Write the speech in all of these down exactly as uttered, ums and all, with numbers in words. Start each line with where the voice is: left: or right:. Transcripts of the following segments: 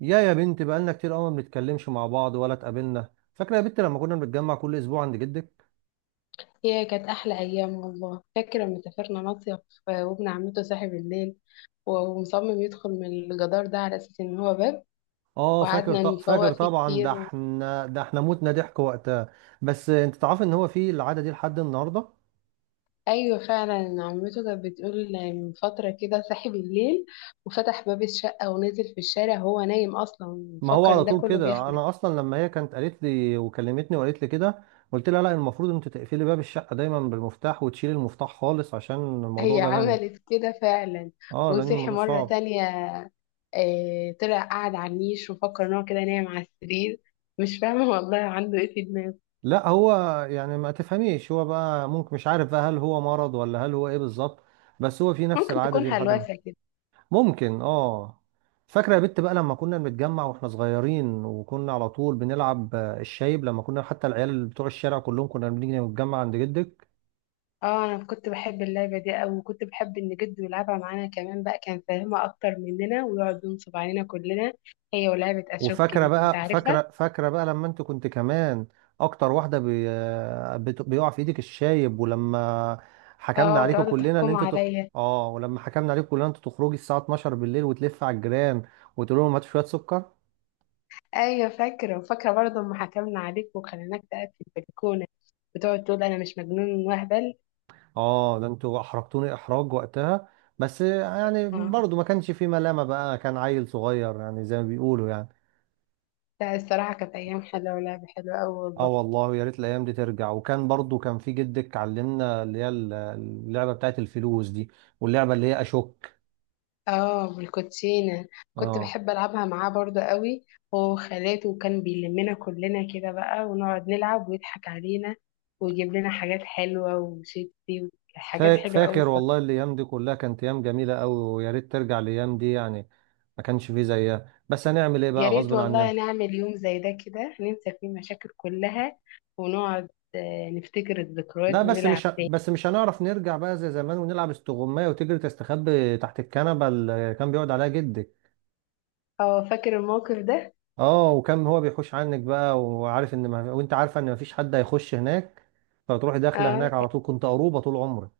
right: يا يا بنت، بقالنا كتير قوي ما بنتكلمش مع بعض ولا اتقابلنا. فاكره يا بنت لما كنا بنتجمع كل اسبوع عند جدك.
left: هي كانت أحلى أيام والله. فاكرة لما سافرنا مصيف، وابن عمته صاحي بالليل، ومصمم يدخل من الجدار ده على أساس إن هو باب،
right: اه فاكر
left: وقعدنا
right: ط...
left: نفوق
right: فاكر
left: فيه
right: طبعا، ده
left: كتير.
right: احنا ده احنا متنا ضحك وقتها. بس انت تعرف ان هو في العاده دي لحد النهارده.
left: أيوة، فعلا عمته كانت بتقول من فترة كده صاحي بالليل وفتح باب الشقة ونزل في الشارع وهو نايم أصلا،
right: ما هو
left: مفكر
right: على
left: إن ده
right: طول
left: كله
right: كده،
left: بيحلم.
right: انا اصلا لما هي كانت قالت لي وكلمتني وقالت لي كده، قلت لها لا، المفروض انت تقفلي باب الشقه دايما بالمفتاح وتشيلي المفتاح خالص عشان الموضوع
left: هي
right: ده لن.
left: عملت كده فعلا،
right: اه، لان
left: وصحي
right: الموضوع
left: مرة
right: صعب.
left: تانية. آه، طلع قعد على النيش وفكر إن هو كده نايم على السرير. مش فاهمة والله عنده إيه في دماغه.
right: لا هو، يعني ما تفهميش، هو بقى ممكن مش عارف بقى هل هو مرض ولا هل هو ايه بالظبط، بس هو في نفس
left: ممكن
right: العادة
left: تكون
right: دي لحد ما.
left: هلوسة كده.
right: ممكن، اه. فاكرة يا بت بقى لما كنا بنتجمع واحنا صغيرين، وكنا على طول بنلعب آه، الشايب، لما كنا، حتى العيال بتوع الشارع كلهم كنا بنيجي نتجمع عند جدك.
left: اه، انا كنت بحب اللعبة دي اوي، وكنت بحب ان جده يلعبها معانا كمان بقى، كان فاهمها اكتر مننا ويقعد ينصب علينا كلنا. هي ولعبة اشوك
right: وفاكره
left: دي انت
right: بقى
left: عارفها؟
right: فاكره فاكره بقى لما انت كنت كمان اكتر واحده بي... بت- بيقع في ايدك الشايب، ولما حكمنا
left: اه،
right: عليكم
left: تقعدوا
right: كلنا ان
left: تحكموا
right: انت تخ...
left: عليا.
right: اه، ولما حكمنا عليكم كلنا انت تخرجي الساعه اتناشر بالليل وتلف على الجيران وتقول لهم هاتوا شويه سكر.
left: ايوه فاكرة، وفاكرة برضه اما حكمنا عليك وخليناك تقعد في البلكونة، وتقعد تقول انا مش مجنون وهبل.
right: اه، ده انتوا احرجتوني احراج وقتها، بس يعني
left: اه،
right: برضو ما كانش في ملامه بقى، كان عيل صغير يعني، زي ما بيقولوا يعني.
left: لا الصراحة كانت ايام حلوة ولعبة حلوة اوي
right: اه
left: والله.
right: والله، يا ريت الايام دي ترجع. وكان برضو كان في جدك علمنا اللي هي اللعبه بتاعت الفلوس دي، واللعبه اللي هي اشك.
left: اه، بالكوتشينة. كنت
right: اه.
left: بحب ألعبها معاه برضه قوي. هو وخالاته، وكان بيلمنا كلنا كده بقى ونقعد نلعب ويضحك علينا. ويجيب لنا حاجات حلوة وشيبسي، وحاجات
right: فا-
left: حلوة قوي
right: فاكر
left: الصراحة.
right: والله الايام دي كلها كانت ايام جميله قوي، ويا ريت ترجع الايام دي يعني، ما كانش فيه زيها، بس هنعمل ايه
left: يا
right: بقى،
left: ريت
right: غصب
left: والله
right: عننا.
left: نعمل يوم زي ده كده ننسى فيه المشاكل كلها ونقعد، آه، نفتكر
right: لا
left: الذكريات
right: بس
left: ونلعب.
right: مش ه- بس مش هنعرف نرجع بقى زي زمان ونلعب استغمايه وتجري تستخبي تحت الكنبه اللي كان بيقعد عليها جدك.
left: اه، فاكر الموقف ده.
right: اه، وكان هو بيخش عنك بقى، وعارف ان ما وانت عارفه ان ما فيش حد هيخش هناك، فتروحي داخله
left: اه،
right: هناك على طول، كنت قروبه طول عمرك.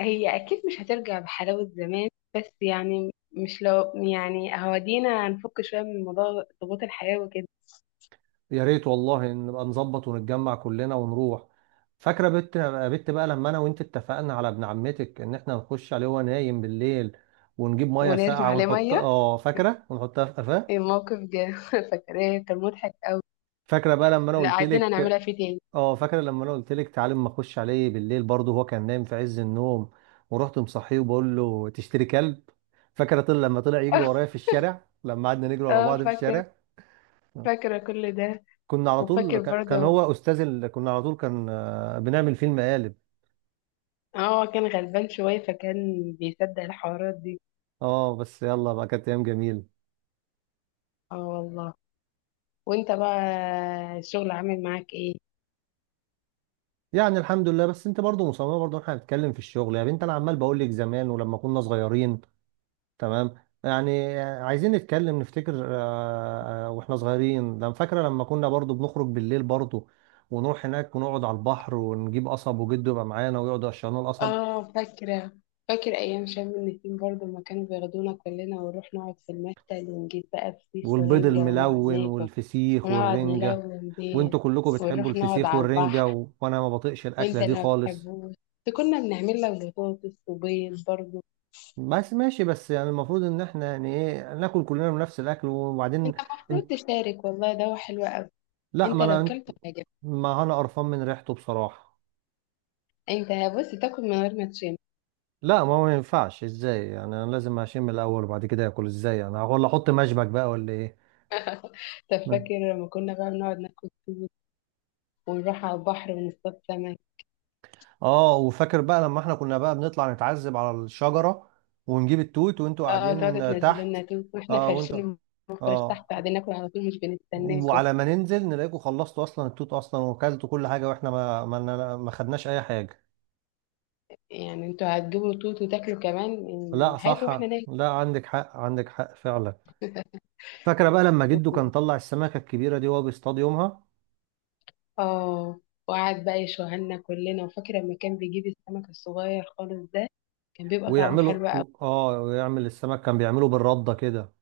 left: هي أكيد مش هترجع بحلاوة زمان. بس يعني مش لو يعني هودينا هنفك شوية من موضوع ضغوط الحياة وكده.
right: يا ريت والله إن نبقى نظبط ونتجمع كلنا ونروح. فاكره بت بت بقى لما انا وانت اتفقنا على ابن عمتك ان احنا نخش عليه وهو نايم بالليل، ونجيب ميه
left: ونرمي
right: ساقعه
left: عليه
right: ونحط،
left: ميه.
right: اه فاكره، ونحطها في قفاه.
left: الموقف جه فاكراه، كان مضحك.
right: فاكره بقى لما انا
left: لا،
right: قلت
left: عايزين نعملها
right: لك.
left: فيه تاني.
right: اه، فاكره لما انا قلت لك تعالى اما اخش عليه بالليل برضه، هو كان نايم في عز النوم، ورحت مصحيه وبقول له تشتري كلب. فاكره طلع، لما طلع يجري ورايا في الشارع، لما قعدنا نجري ورا بعض
left: اه،
right: في
left: فاكرة.
right: الشارع.
left: فاكرة كل ده.
right: كنا على طول
left: وفاكر
right: ك- كان
left: برضه.
right: هو استاذ ال... كنا على طول كان، آه، بنعمل فيلم قالب.
left: اه، كان غلبان شوية فكان بيصدق الحوارات دي.
right: اه، بس يلا بقى، كانت ايام جميله.
left: اه والله. وانت بقى الشغل عامل معاك ايه؟
right: يعني الحمد لله، بس انت برضو مصممه برضو احنا هنتكلم في الشغل يا بنت، انا عمال بقول لك زمان ولما كنا صغيرين. تمام. يعني عايزين نتكلم نفتكر، آه، آه، واحنا صغيرين ده. أنا فاكره لما كنا برضو بنخرج بالليل برضو، ونروح هناك ونقعد على البحر، ونجيب قصب وجده يبقى معانا ويقعدوا يقشروا القصب.
left: اه فاكرة. فاكر أيام شم النسيم برضه لما كانوا بياخدونا كلنا، ونروح نقعد في المشتل، ونجيب بقى فسيخ
right: والبيض
left: ورنجة ونقعد
right: الملون
left: ناكل.
right: والفسيخ
left: ونقعد
right: والرنجه.
left: نلون بيه.
right: وانتوا كلكم بتحبوا
left: ونروح نقعد
right: الفسيخ
left: على
right: والرنجه
left: البحر.
right: و... وانا ما بطيقش
left: وانت
right: الاكله دي
left: اللي ما
right: خالص.
left: بتحبوش. كنا بنعمل لك بطاطس وبيض برضه.
right: بس ماشي، بس يعني المفروض ان احنا يعني ايه، ناكل كلنا من نفس الاكل وبعدين.
left: انت المفروض
right: انت.
left: تشارك، والله ده هو حلو قوي.
right: لا
left: انت
right: ما
left: لو
right: انا،
left: كلت هيعجبك.
right: ما انا قرفان من ريحته بصراحه.
left: انت، بص تاكل من غير ما تشم.
right: لا ما هو، ما ينفعش ازاي يعني، انا لازم اشم الاول وبعد كده اكل، ازاي انا، ولا احط مشبك بقى، ولا ايه.
left: طب
right: مم.
left: فاكر لما كنا بقى بنقعد ناكل. ونروح على البحر ونصطاد سمك.
right: اه، وفاكر بقى لما احنا كنا بقى بنطلع نتعذب على الشجره، ونجيب التوت وانتوا
left: اه، تقعدوا
right: قاعدين آه،
left: تنزلوا لنا
right: تحت.
left: توت واحنا
right: اه، وانتوا.
left: فرشين المفرش تحت
right: اه،
left: قاعدين ناكل على طول، مش بنستناكم.
right: وعلى ما ننزل نلاقيكم خلصتوا اصلا التوت اصلا، وكلتوا كل حاجه، واحنا ما ما ما خدناش اي حاجه.
left: يعني انتوا هتجيبوا توت وتاكلوا كمان؟ اه،
right: لا
left: هاتوا واحنا
right: صح، لا عندك حق، عندك حق فعلا. فاكره بقى لما جده كان
left: ناكل.
right: طلع السمكه الكبيره دي وهو بيصطاد يومها.
left: اه، وقعد بقى يشوهنا كلنا. وفاكرة لما كان بيجيب السمك الصغير خالص ده، كان بيبقى طعمه
right: ويعملوا
left: حلو قوي.
right: و- اه ويعمل السمك، كان بيعمله بالرده كده.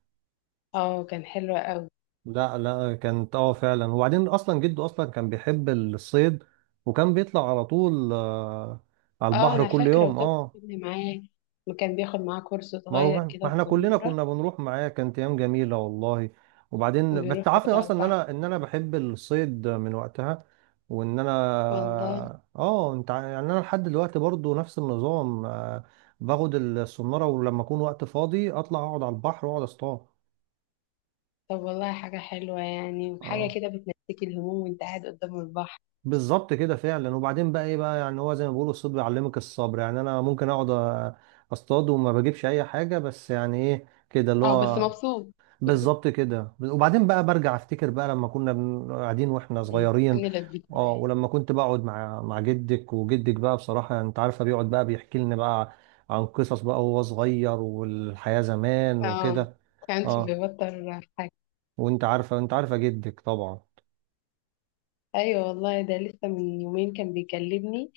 left: اه، كان حلو قوي.
right: لا لا، كانت اه فعلا. وبعدين اصلا جده اصلا كان بيحب الصيد، وكان بيطلع على طول، آه، على
left: اه
right: البحر
left: انا
right: كل
left: فاكرة،
right: يوم،
left: وكان
right: اه.
left: بياخدني معاه. وكان بياخد معاه كرسي
right: ما هو،
left: صغير كده
right: ما احنا كلنا
left: وصنورة.
right: كنا بنروح معاه، كانت ايام جميله والله. وبعدين بس
left: وبيروح يقعد
right: تعرفني
left: على
right: اصلا ان
left: البحر.
right: انا ان انا بحب الصيد من وقتها، وان انا.
left: والله.
right: اه، انت ع- يعني انا لحد دلوقتي برضو نفس النظام، آه، باخد الصناره، ولما اكون وقت فاضي اطلع اقعد على البحر واقعد اصطاد.
left: طب والله حاجة حلوة يعني، وحاجة
right: اه،
left: كده بتنسيك الهموم وانت قاعد قدام البحر.
right: بالظبط كده فعلا. وبعدين بقى ايه بقى، يعني هو زي ما بيقولوا الصيد بيعلمك الصبر، يعني انا ممكن اقعد أ- اصطاد وما بجيبش اي حاجه، بس يعني ايه كده اللي
left: اه، بس
right: هو.
left: مبسوط.
right: بالظبط كده. وبعدين بقى، برجع افتكر بقى لما كنا بن- قاعدين واحنا
left: إيه،
right: صغيرين.
left: كان لبيت
right: اه،
left: يعني.
right: ولما كنت بقعد مع مع جدك، وجدك بقى بصراحة، يعني انت عارفة، بيقعد بقى بيحكي لنا بقى عن قصص بقى، وهو صغير والحياة زمان
left: اه،
right: وكده.
left: كانش
right: اه،
left: بيبطل.
right: وانت عارفة، انت عارفة جدك طبعا.
left: ايوه والله، ده لسه من يومين كان بيكلمني.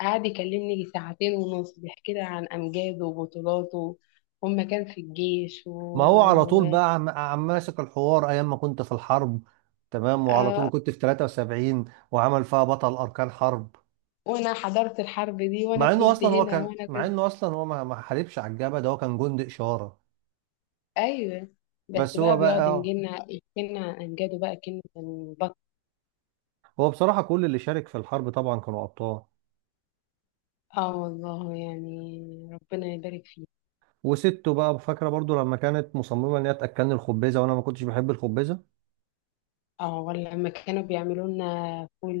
left: قعد يكلمني يجي ساعتين ونص بيحكي لي عن امجاده وبطولاته. هما كان في الجيش
right: ما هو على طول
left: و
right: بقى عم عم ماسك الحوار ايام ما كنت في الحرب، تمام، وعلى
left: آه،
right: طول كنت في تلاتة وسبعين، وعمل فيها بطل اركان حرب.
left: وانا حضرت الحرب دي وانا
right: مع انه
left: كنت
right: اصلا هو
left: هنا
right: كان
left: وانا
right: مع
left: كنت.
right: انه اصلا هو ما ما حاربش على الجبهة، ده هو كان جندي اشارة.
left: ايوه، بس
right: بس هو
left: بقى
right: بقى،
left: بيقعد
right: اه،
left: ينجلنا يحكي لنا عن امجاده بقى كلمة كان بط.
right: هو بصراحة كل اللي شارك في الحرب طبعا كانوا أبطال.
left: اه والله، يعني ربنا يبارك فيه.
right: وسته بقى فاكرة برضو لما كانت مصممة إن هي تأكلني الخبيزة، وأنا ما كنتش بحب الخبيزة.
left: اه، ولا لما كانوا بيعملوا لنا فول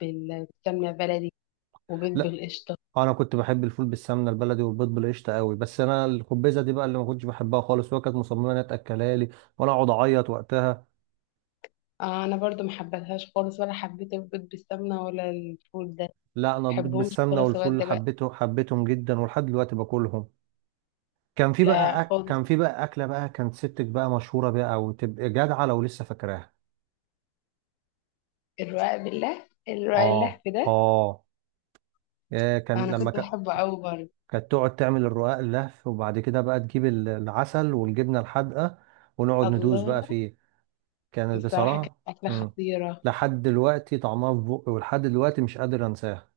left: بال- بالسمنة بلدي وبيض
right: لا،
left: بالقشطة.
right: أنا كنت بحب الفول بالسمنة البلدي والبيض بالقشطة قوي، بس أنا الخبيزة دي بقى اللي ما كنتش بحبها خالص، وهي كانت مصممة إن هي تأكلها لي، وأنا أقعد أعيط وقتها.
left: آه، انا برضو ما حبيتهاش خالص، ولا حبيت البيض بالسمنه ولا الفول، ده ما
right: لا، أنا البيض
left: بحبهمش
right: بالسمنة
left: خالص لغايه
right: والفول
left: دلوقتي.
right: حبيته حبيتهم جدا، ولحد دلوقتي باكلهم. كان في
left: لا
right: بقى أك...
left: خالص،
right: كان في بقى أكلة بقى كانت ستك بقى مشهورة بيها، أو تبقى جدعة لو لسه فاكراها.
left: الرقاق بالله، الرقاق اللحف
right: آه
left: ده.
right: آه. آه، كان
left: انا
right: لما
left: كنت بحبه قوي برضه.
right: كانت تقعد تعمل الرقاق اللهف، وبعد كده بقى تجيب ال- العسل والجبنة الحادقة، ونقعد ندوس
left: الله.
right: بقى فيه. كانت
left: الصراحه كانت
right: بصراحة.
left: اكله
right: مم.
left: خطيره.
right: لحد دلوقتي طعمها في بقي، ولحد دلوقتي مش قادر انساها.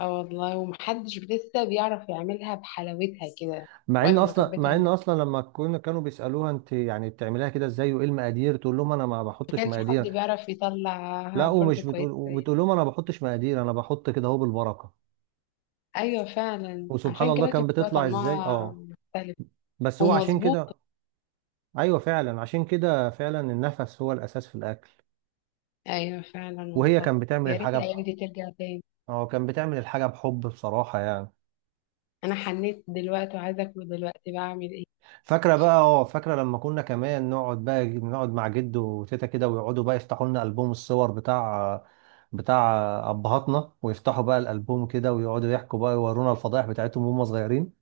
left: اه والله، ومحدش لسه بيعرف يعملها بحلاوتها كده.
right: مع ان
left: وقت ما كانت
right: اصلا مع ان
left: بتعمل،
right: اصلا لما كنا، كانوا بيسالوها انت يعني بتعمليها كده ازاي وايه المقادير، تقول لهم انا ما
left: ما
right: بحطش
left: كانش حد
right: مقادير.
left: بيعرف يطلعها
right: لا،
left: برضه
right: ومش
left: كويس.
right: بتقول وبتقول لهم انا ما بحطش مقادير، انا بحط كده اهو بالبركه.
left: ايوه فعلا،
right: وسبحان
left: عشان
right: الله،
left: كده كان
right: كان
left: بيبقى
right: بتطلع ازاي،
left: طعمها
right: اه.
left: مختلف
right: بس هو عشان
left: ومظبوط.
right: كده، ايوه فعلا، عشان كده فعلا النفس هو الاساس في الاكل.
left: ايوه فعلا
right: وهي
left: والله.
right: كانت بتعمل
left: يا ريت
right: الحاجة
left: الايام
right: بحب.
left: دي ترجع تاني.
right: هو كان بتعمل الحاجة بحب، بصراحة يعني.
left: انا حنيت دلوقتي وعايزه اكل، دلوقتي بعمل ايه؟
right: فاكرة بقى اه فاكرة لما كنا كمان نقعد بقى نقعد مع جد وتيتا كده، ويقعدوا بقى يفتحوا لنا ألبوم الصور بتاع بتاع أبهاتنا، ويفتحوا بقى الألبوم كده، ويقعدوا يحكوا بقى يورونا الفضايح بتاعتهم وهم صغيرين.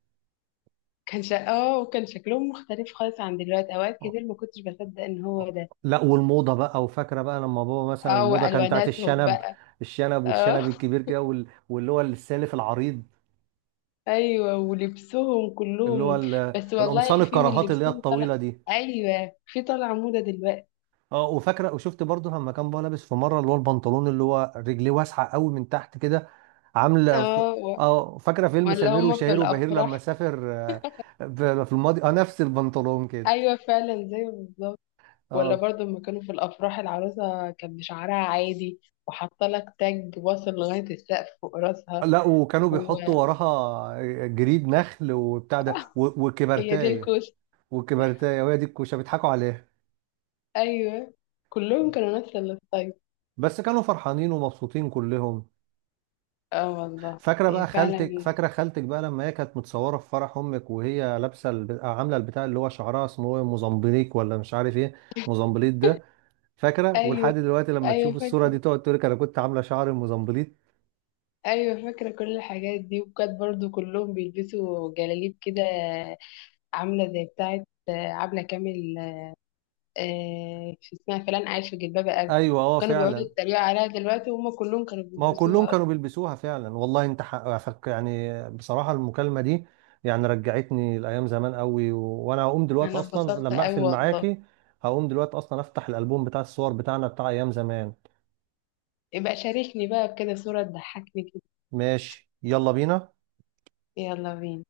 left: كان شا... اه وكان شكلهم مختلف خالص عن دلوقتي، اوقات كتير ما كنتش بصدق ان هو ده.
right: لا، والموضة بقى. وفاكرة بقى لما بابا مثلا،
left: اه،
right: الموضة كانت بتاعت
left: والواناتهم
right: الشنب.
left: بقى.
right: الشنب والشنب
left: اه،
right: الكبير كده، وال- واللي هو السالف العريض،
left: ايوه، ولبسهم
right: اللي هو
left: كلهم.
right: ال-
left: بس والله
right: القمصان
left: في من
right: الكراهات اللي هي
left: لبسهم طلع.
right: الطويلة دي.
left: ايوه، في طالعه موضه دلوقتي.
right: اه، وفاكره، وشفت برضه لما كان بقى لابس في مره، اللي هو البنطلون اللي هو رجليه واسعه قوي من تحت كده، عامله ف-
left: اه، و-
right: اه، فاكره فيلم
left: ولا
right: سمير
left: هم في
right: وشهير وبهير
left: الافراح.
right: لما سافر، آه، ب- في الماضي، اه، نفس البنطلون كده.
left: ايوه فعلا زي بالظبط. ولا
right: اه.
left: برضه، لما كانوا في الافراح العروسه كان بشعرها عادي، وحاطه لك تاج واصل لغايه السقف فوق راسها.
right: لا، وكانوا
left: وهي
right: بيحطوا وراها، آه، جريد نخل وبتاع ده، و-
left: دي
right: وكبرتايه
left: الكوسه.
right: وكبرتايه، وهي دي الكوشه، بيضحكوا عليها.
left: ايوه، كلهم كانوا نفس الستايل.
right: بس كانوا فرحانين ومبسوطين كلهم.
left: اه والله.
right: فاكره بقى
left: هي فعلا.
right: خالتك فاكره خالتك بقى لما هي كانت متصوره في فرح امك، وهي لابسه الب... آه، عامله البتاع، اللي هو شعرها اسمه ايه، موزمبليك، ولا مش عارف ايه، موزمبليت ده. فاكره،
left: ايوه،
right: ولحد دلوقتي لما
left: ايوه
right: تشوف الصوره دي
left: فاكره.
right: تقعد تقول لك انا كنت عامله شعري موزمبليت.
left: ايوه فاكره كل الحاجات دي، وكانت برضو كلهم بيلبسوا جلاليب كده. عامله زي بتاعه آه، عبله كامل. آه، في اسمها فلان عايش في جلباب ابي.
right: ايوه، اه
left: كانوا بيقعدوا
right: فعلا.
left: يتريقوا عليها دلوقتي وهم كلهم كانوا
right: ما هو كلهم
left: بيلبسوها
right: كانوا
left: أصلاً.
right: بيلبسوها فعلا والله. انت حق... فك- يعني بصراحه المكالمه دي يعني رجعتني لايام زمان قوي و... وانا هقوم دلوقتي
left: انا
right: اصلا
left: اتبسطت
right: لما
left: أوي
right: اقفل
left: والله.
right: معاكي، هقوم دلوقتي اصلا افتح الالبوم بتاع الصور بتاعنا بتاع ايام زمان.
left: يبقى شاركني بقى بكده صوره تضحكني كده.
right: ماشي، يلا بينا.
left: يلا بينا.